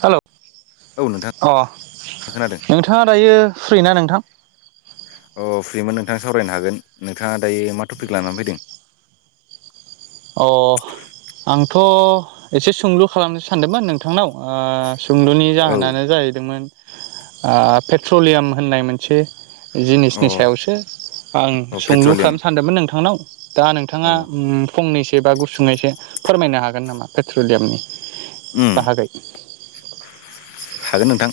Hello औ नोंथां अ खोनादों नोंथाङा दायो फ्रि ना नोंथां? अ फ्रिमोन नोंथां सावरायनो हागोन नोंथाङा दायो मा टपिक लानानै फैदों। अ आंथ' एसे सोंलु खालामनो सानदोंमोन नोंथांनाव ओ सुंद'नि औ जाहोनानो जाहैदोंमोन पेट्रलियाम होननाय मोनसे अ जिनिसनि सायावसो आं अ सोंलु पेट्रलियाम खानो सानदोंमोन नोंथांनाव। दा औ नोंथाङा उम फंनैसो बा गुसुङैसो फोरमायनो हागोन नामा पेट्रलियामनि? उम बाहागै। हागोन नोंथां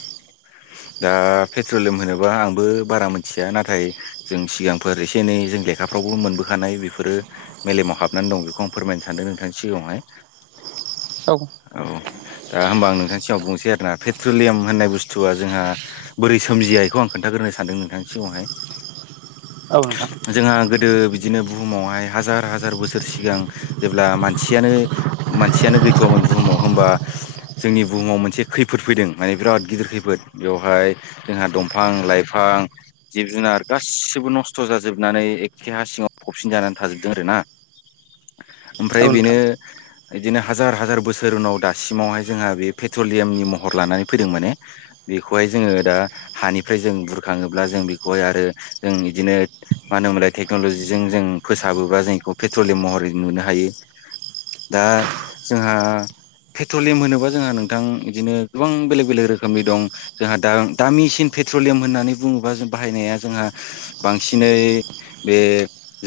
दा पेट्रलियम होनोबा आंबो बारा मिथिया नाथाय जों सिगांफोर एनै जों लेखाफ्रावबो मोनबोखानाय बेफोरो। मेलेमाव हाबनानै दं बेखौ आं फोरमायनो सानदों नोंथांनि सिगाङावहाय। औ। औ दा होमबा आं नोंथांनि सिगाव बुंनोसै आरोना पेट्रलियाम होननाय बुस्थुआ जोंहा बोरै सोमजिया इखौ आं खोन्थाग्रोनो सानदों नोंथांनि सिगाङावहाय। औ नोंथां जोंहा गोदो बि दिनो बुहुमावहाय हाजार-हाजार बोसोर सिगां जेब्ला मानसियानो मानसियानो गै थ'आमोन बुहुमाव होमबा जोंनि बुहुमाव मोनसे खैफोद फैदों माने बिराद गिदिर खैफोद बेवहाय जोंहा दंफां लाइफां जिब जुनार गासिबो नस्थ' जाजोबनानै एखे हा सिङाव फबसिन जानानै थाजोबदों आरो ना। [inaudible] ओमफ्राय बेनो बिदिनो हा जार हाजार बोसोर उनाव दासिमावहाय जोंहा बे पेट्रलियामनि महर लानानै फैदों माने बेखौहाय जोङो दा हानिफ्राय जों बुरखाङोब्ला जों बेखौहाय आरो जों इदिनो मानो होनोमोनलाय टेक्न'ल'जिजों जों फोसाबोब्ला जों पेट्रलियम महरै नुनो हायो। दा जोंहा पेट्रलियाम होनोबा जोंहा नोंथां बिदिनो गोबां बेलेग बेलेग रोखोमनि दं। जोंहा दा दामिसिन पेट्रलियाम होननानै बुङोबा जों बाहायनाया जोंहा बांसिनै बे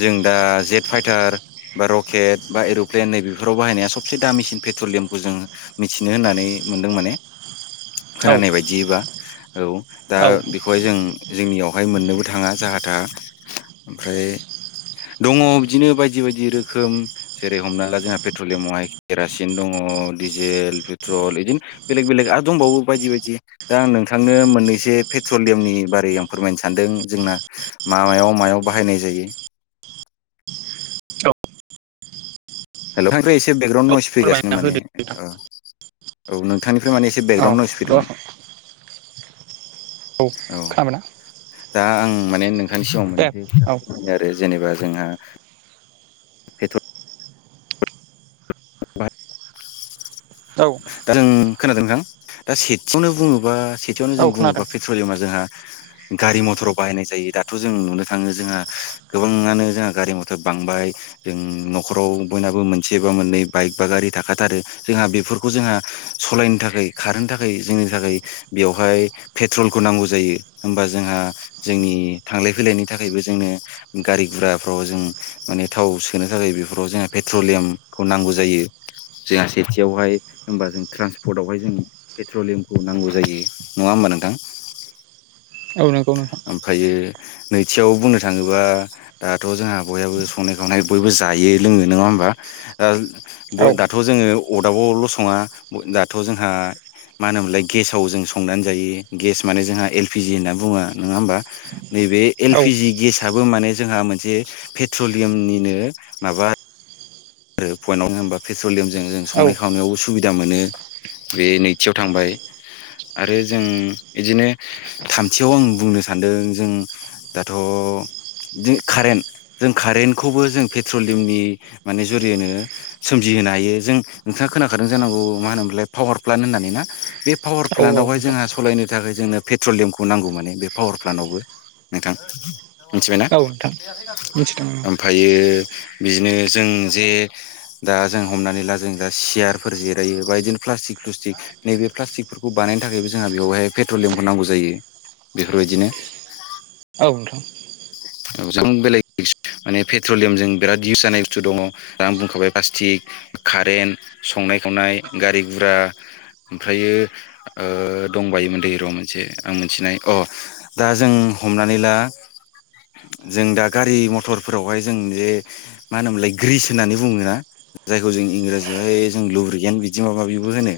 जों दा जेदफाइटार बा र'केट बा एर'प्लेन नैबेफोराव बाहायनाया स से दामिसिन पेट्रलियामखौ जोंङो मिथिनो होननानै मोन्दों माने। औ खोनानाय औ दा औ बि खौहाय जों जोंनियावहाय मोननोबो थाङा जाहा थाहा ओमफ्राय दङ बिदिनो बायदि बायदि रोखोम जेरै हमना ला जोंहा पेट्रलियामावहाय केरासिन दङ डिजेल पेट्रल बिदिनो बेलेग बेलेग आरो दंबावो बायदि बायदि दा आं नोंथांनो मोननैसो पेट्रलियामनि बारै आं फोरमायनो सानदों जोंना मा मायाव मायाव बाहायनाय जायो। औ [unintelligible] एसे बेकग्राउन्ड औ नयस फैगासिनो फोरमायना माने होदो नोंथां ओ। औ नोंथांनिफ्राय माने एसे औ बेकग्राउन्ड नउस फैदोंमोन। औ दा आं माने नोंथांनि सिगाङाव दे औ मोन आरो जेनेबा जोंहा पेट्रल औ दा जों खोनादों नोथां दा सेथियावनो बुङोबा सेथियावनो औ जों खोनादों बुङोबा पेट्रलियामा जोंहा गारि मथराव बाहायनाय जायो दाथ' जों नुनो थाङो जोंहा गोबाङानो जोंहा गारि मथर बांबाय। जों न'खराव बयनाबो मोनसे बा मोननै बाइक बा गारि थाखाथारो जोंहा बेफोर खौ जोंहा सालायनो थाखाय खारनो थाखाय जोंनि थाखाय बेवहाय फेथ्रलखौ नांगौ जायो होमबा जोंहा जोंनि थांलाय फैलायनि थाखायबो जोंनो गारि गुराफ्राव जों माने थाव सोनो थाखाय बेफोराव जोंहा पेट्रलियामखौ नांगौ जायो। जोंहा सेथि आवहाय होमबा जों ट्रान्सपर्टआवहाय जों पेट्रलियामखौ नांगौ जायो नङा होमबा नोंथां? औ नंगौ नोंथां। फायो नैथियाव बुंनो थाङोबा दाथ' जोंहा बयहाबो संनाय खावनाय बयबो जायो लोङो नङा होमबा ओ ब औ दाथ' जोंङो अदाबावल सङा दाथ' जोंहा मा होनोमोनलाय गेसाव जों संनानै जायो गेस माने जोंहा एल पि जि होननानै बुङो नङा होमबा? नैबे एल औ पि जि गेसआबो माने जोंहा मोनसे पेट्रलियामनिनो माबा आरो पइेन्टआव होमबा पेट्रलियामजों जों औ संनाय खावनायावबो सुबिदा मोनो। बे नैथियाव थांबाय। आरो जों इदिनो थामथियाव आं बुंनो सानदों जों दाथ' कारेन्ट जों कारेन्टखौबो जों पेट्रलियामनि माने जुरियैनो सोमजिहोनो हायो जों नोंथाङा खोनाखादों जानांगौ मा होनोमोनलाय पावार प्लान होननानै ना बे पावार औ प्लान्टआवहाय नोंथां जोंहा सलायनो थाखाय जोंनो पेट्रलियामखौ नांगौ माने बे पावार प्लान्टआवबो नोंथां मिथिबायना? औ नोंथां मिथिदों आमफायो बिदिनो जों जे दा जों हमनानै ला जों दा सियारफोर जिरायो बा बिदिनो प्लास्टिक थुस्टिक नैबे प्लास्टिकफोरखौ बानायनो थाखायबो जोंहा बेवहाय पेट्रलियामखौ नांगौ जायो बेफोरबादिनो। औ नोंथां जों बेलेग माने पेट्रलियामजों बेरात इउस जानाय बुस्थु दङ। आं बुंखाबाय प्लास्टिक कारेन्ट संनाय खावनाय गारि गुरा। ओमफ्रायो ओ दंबायोमोनदै र' मोनसे आं मिथिनाय अ दा जों हमनानै ला जों दा गारि मथरफोरावहाय जों जे मा होनोमोनलाय ग्रिस होननानै बुङोना जायखौ जों इंराजियावहाय जों लुबुरगियान बिदि माबा माबिबो होनो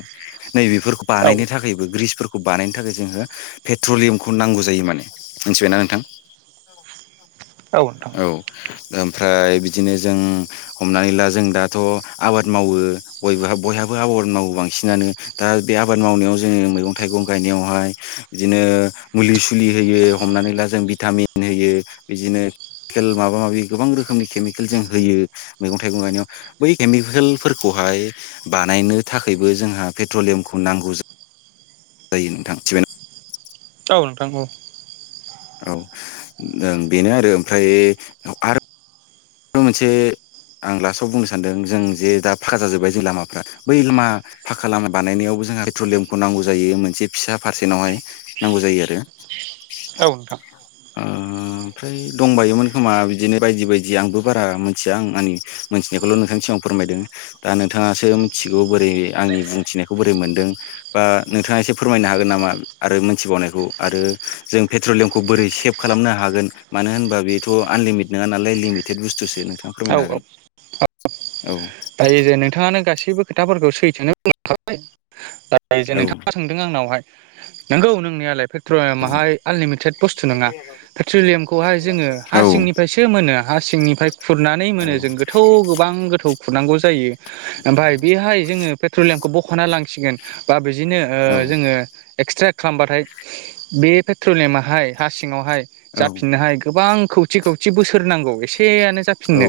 नैबेफोरखौ औ बानायनो थाखायबो ग्रिसफोर खौ बानायनो थाखाय जोङो पेट्रलियामखौ नांगौ जायो माने मिथिबायना नोंथां? नोंथां औ ओमफ्राय बिदिनो जों हमनानै ला जों दाथ' आबाद मावो बयबो बयहाबो आबाद मावो बांसिनानो। दा बे आबाद मावनायाव जोङो मैगं थाइगं गायनायावहाय बिदिनो मुलि सुलि होयो हमनानै ला जों भिटामिन होयो बिदिनो केल माबा माबि गोबां रोखोमनि केमिकेल जों होयो मैगं थाइगं गायनायाव बै केमिकेलफोरखौहाय बानायनो थाखायबो जोंहा पेट्रलियामखौ नांगौ जायो नोंथां मिथिबायना। औ नोंथां औ। औ ओं बेनो आरो ओमफ्राय आर मोनसे आं लास्टआव बुंनो सानदों जों जे दा फाखा जाजोबबाय जे लामाफ्रा बै लामा फाखा लामा बानायनायावबो जोंहा पेट्रलियामखौ नांगौ जायो मोनसे फिसा पारसेन्टावहाय नांगौ जायो आरो। [unintelligible] ओ [unintelligible] ओमफ्राय दंबायोमोन खोमा बिदिनो बायदि बायदि आंबो बारा मिथिया आं आंनि मोनथिनायखौल नोंथांनि सिगाङाव फोरमायदों दा नोंथाङासो मिथिसिगौ बोरै आंनि बुंथिनायखौ बोरै मोनदों? बा नोंथाङा एसे फोरमायनो हागोन नामा आरो मोनथिबावनायखौ आरो जों पेट्रलियामखौ बोरै सेभ खालामनो हागोन मानो होनबा बेथ आनलिमिट नङा नालाय लिमिटेद बुस्थुसो नोंथाङा औ फोरमायनो औ हागोन औ दायो जे नोंथाङानो गासैबो खोथाफोरखौ सैथोनो बुंलांखाबाय दा जे औ नोंथाङा सोंदों आंनावहाय नंगौ नोंनियालाय पेट्रलियामाहाय आनलिमिटेड बुस्थु नङा पेट्रलियामखौहाय जोङो औ हा सिंनिफ्रायसो मोनो हा सिंनिफ्राय खुरनानै औ मोनो जों गो थौ गोबां गोथौ खुरनांगौ जायो ओमफ्राय बेहाय जोङो पेट्रलियामखौ बखना लांसिगोन। बा बिदिनो ओ जोङो एक्सट्रा खालामबाथाय बे पेट्रलियामाहाय हा सिङावहाय जाफिननोहाय गोबां खौथि खौथि बोसोर नांगौ एसेयानो औ जाफिननो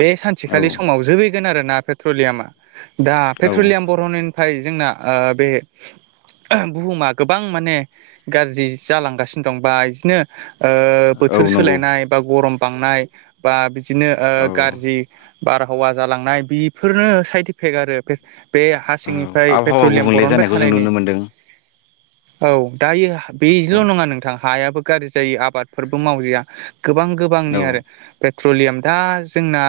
बे औ सानसेखालि समाव जोबहैगोन आरोना पेट्रलियाम दा औ पेट्रलियाम बरनायनिफ्राय जोंना ओ बे बुहुमा गोबां माने गाज्रि जालांगासिनो दं बा इदिनो ओ औ बोथोर नंगौ सोलायनाय बा गरम बांनाय बा बिदिनो ओ औ गाज्रि बारहावा जालांनाय बेफोरनो साइट एफेक्ट आरो बे हा सिंनिफ्राय आबहावा पेट्रलियाम गुबुंले बरनबाय जानायखौ जों थानायनि नुनो मोनदों औ दायो बेल औ नङा नोंथां हायाबो गाज्रि जायो आबादफोरबो मावयैया गोबां गोबांनि औ आरो। पेट्रलियाम दा जोंना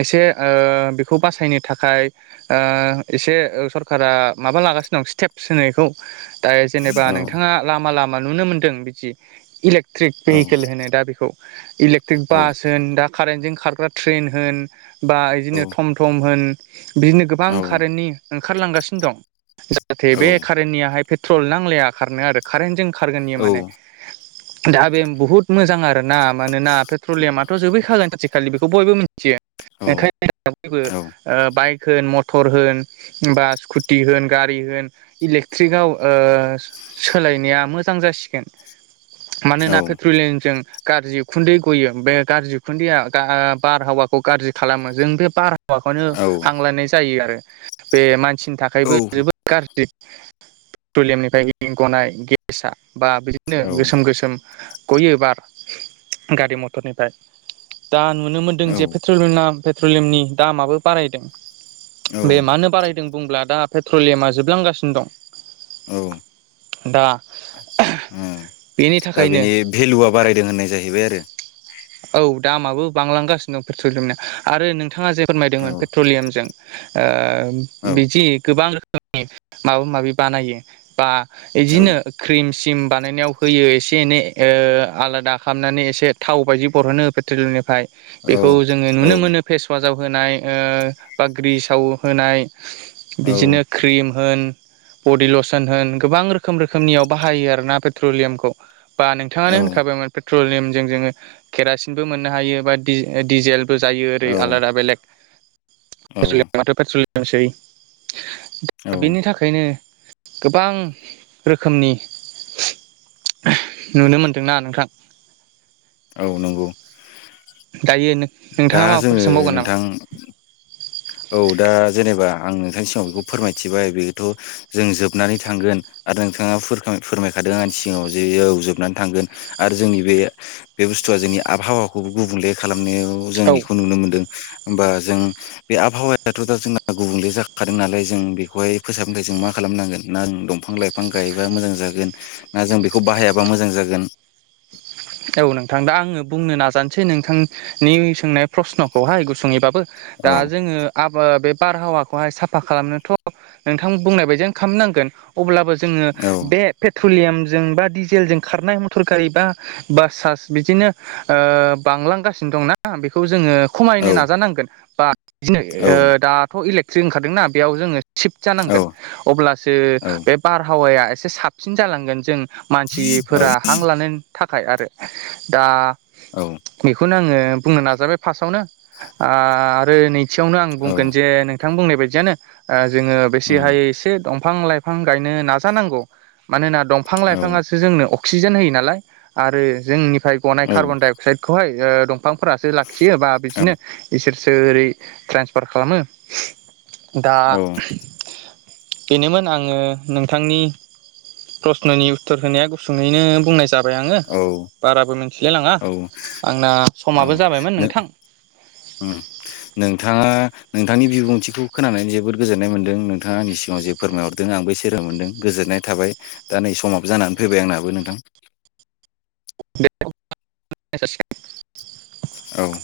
एसे ओ बेखौ बासायनो थाखाय ओ एसे सरकारा माबा लागासिनो दं स्टेप्स होनो एखौ दा जेनेबा औ नोंथाङा लामा लामा नुनो मोन्दों बिदि इलेक्ट्रिक औ भेहिकेल होनो दा बेखौ इलेक्ट्रिक औ बास होन दा कारेन्टजों खारग्रा ट्रेन होन बा औ बिदिनो थम थम होन बिदिनो गोबां औ कारेन्टनि ओंखारलांगासिनो दं जाहाथे औ बे कारेन्टनियाहाय पेट्रल नांलाया खारनो आरो कारेन्टजों खारगोन इयो माने। दा बे बहुत। मोजां आरोना मानोना पेट्रलियामाथ' जोबैखागोन आथिखालि बेखौ बयबो मिथियो। ओंखायनो [unintelligible] ओ बाइक। होन मथर होन बा स्कुटि होन गारि होन इलेकट्रिकआव। ओ सोलायनाया मोजां जासिगोन। मानोना पेट्रलियामजों गाज्रि उखुन्दै गयो बे गाज्रि खुन्दैया गा बारहावाखौ गाज्रि खालामो जों बे बार हावाखौनो हां लायनाय जायो आरो बे मानसिनि थाखायबो जोबोद गाज्रि पेट्रलियामनिफ्राय गनाय गेस आ बा बिदिनो गोसोम गोसोम गयो बार गारि मथरनिफ्राय दा नुनो मोनदों जे पेट्रलिना पेट्रलियमनि दामाबो बारायदों बे औ औ मानो बाराय दों बुंब्ला दा पेट्रलियामा जोबलांगासिनो दं। औ दा उम बेनि दा थाखायनो बेनि भेलुआ बारायदों होननाय जाहैबाय आरो। औ दामाबो बांलांगासिनो दं पेट्रलियामनिया आरो नोंथाङा जे फोरमायदोंमोन आरो पेत ट्रलियामजों ओ औ बिदि गोबां रो खोमनि माबा माबि बानायो बा औ इदिनो क्रिम सिम बानायनायाव होयो एसे एनै ओ आलादा खालामनानै एसे थाव बायदि बरनो पेट्रलियामनिफ्राय औ बेखौ जोङो औ नुनो मोनो फेसवासाव होनाय बा ग्रिसाव होनाय औ बिदिनो क्रिम होन बडि लसन होन गोबां रोखोम रोखोमनियाव बाहायो आरोना पेट्रलियामखौ। बा नोंथाङानो होनखाबायमोन पेट्रलियामजों जोङो केरासिनबो मोननो हायो बा डि-डिजेल बो जायो ओरै औ आलादा बेलेग पेट्रलियामाथ' पेट्रलियामसै। औ दा बेनि थाखायनो गोबां रोखोमनि नुनो मोनदोंना नोंथां। औ नंगौ। दायो नों दा नोंथाङा माबाफोर जोङो सोंबावगोन नामा? नोंथां औ दा जेनेबा आं नोंथांनि सिगाङाव बेखौ फोरमायथिबाय बेथ' जों जोबनानै थांगोन आरो नोंथाङा फुरखां फोरमायखादों आंनि सिगाव जे औ जोबनानै थांगोन। आरो जोंनि बे बे बुस्थुआ जोंनि आबहावाखौबो गुबुंले खालामनायाव जों औ एखौ नुनो मोनदों होमबा जों बे आबहावायाथ' दा जोंना गुबुंले जाखादों नालाय जों बेखौहाय फोसाबनो थाखाय जों मा खालामनांगोन ना दंफां लाइ फां गायबा मोजां जागोन ना जों बेखौ बाहायाबा मोजां जागोन। औ नोंथां दा आङो बुंनो नाजानोसै नोंथांनि सोंनाय प्रसन'खौहाय गुसुंयैबाबो औ दा जोङो आबो बे बारहावाखौहाय साफा खालामनोथ' नोंथां बुंनाय बायदियानो खालामनांगोन अब्लाबो जोङो औ बे पेट्रलियामजों बा डिजेलजों खारनाय मटर गारि बा बासास बिदिनो ओ बांलांगासिनो दंना बेखौ जोङो खमायनो औ नाजानांगोन बा बिदिनो औ ओ दाथ' इलेक्ट्रिक ओंखारदोंना बेयाव जोङो सिफ्ट औ जानांगोन अब्लासो औ बे बारहावाया एसे साबसिन जालांगोन जों औ मानसिफोरा हां लानायनि थाखाय आरो दा औ। बेखौनो आङो बुंनो नाजाबाय फार्स्टआवनो आरो नैथियावनो आं बुंगोन औ जे नों थां बुंनाय बायदियानो जोङो बेसे हायो एसे दंफां लाइ फां गायनो नाजानांगौ मानोना दंफां औ लाइफाङासो जोंनो अक्सिजेन होयो नालाय। आरो जोंनिफ्राय गनाय कार्बन औ डाइ अक्साइदखौहाय ओ दं फांफोरासो लाखियो बा औ बिदिनो इसोरसो ओरै ट्रेन्सफार खालामो। दा औ बेनोमोन आङो नोंथांनि ‌ प्रस्न'नि उत्तर होनाया गुसुङैनो बुंनाय जाबाय आङो। औ। बाराबो मिथिलाय लाङा औ आंना औ समाबो जाबायमोन नों नोंथां उम। नोंथाङा नोंथांनि बिबुंथिखौ खोनानानै जोबोद गोजोननाय मोन्दों नोंथाङा आंनि सिगाङाव जेब फोरमायहरदों आंबो सेरा मोनदों गोजोननाय थाबाय दा नै समाबो जानानै फैबाय आंनाबो नोंथां। [unintelligible] औ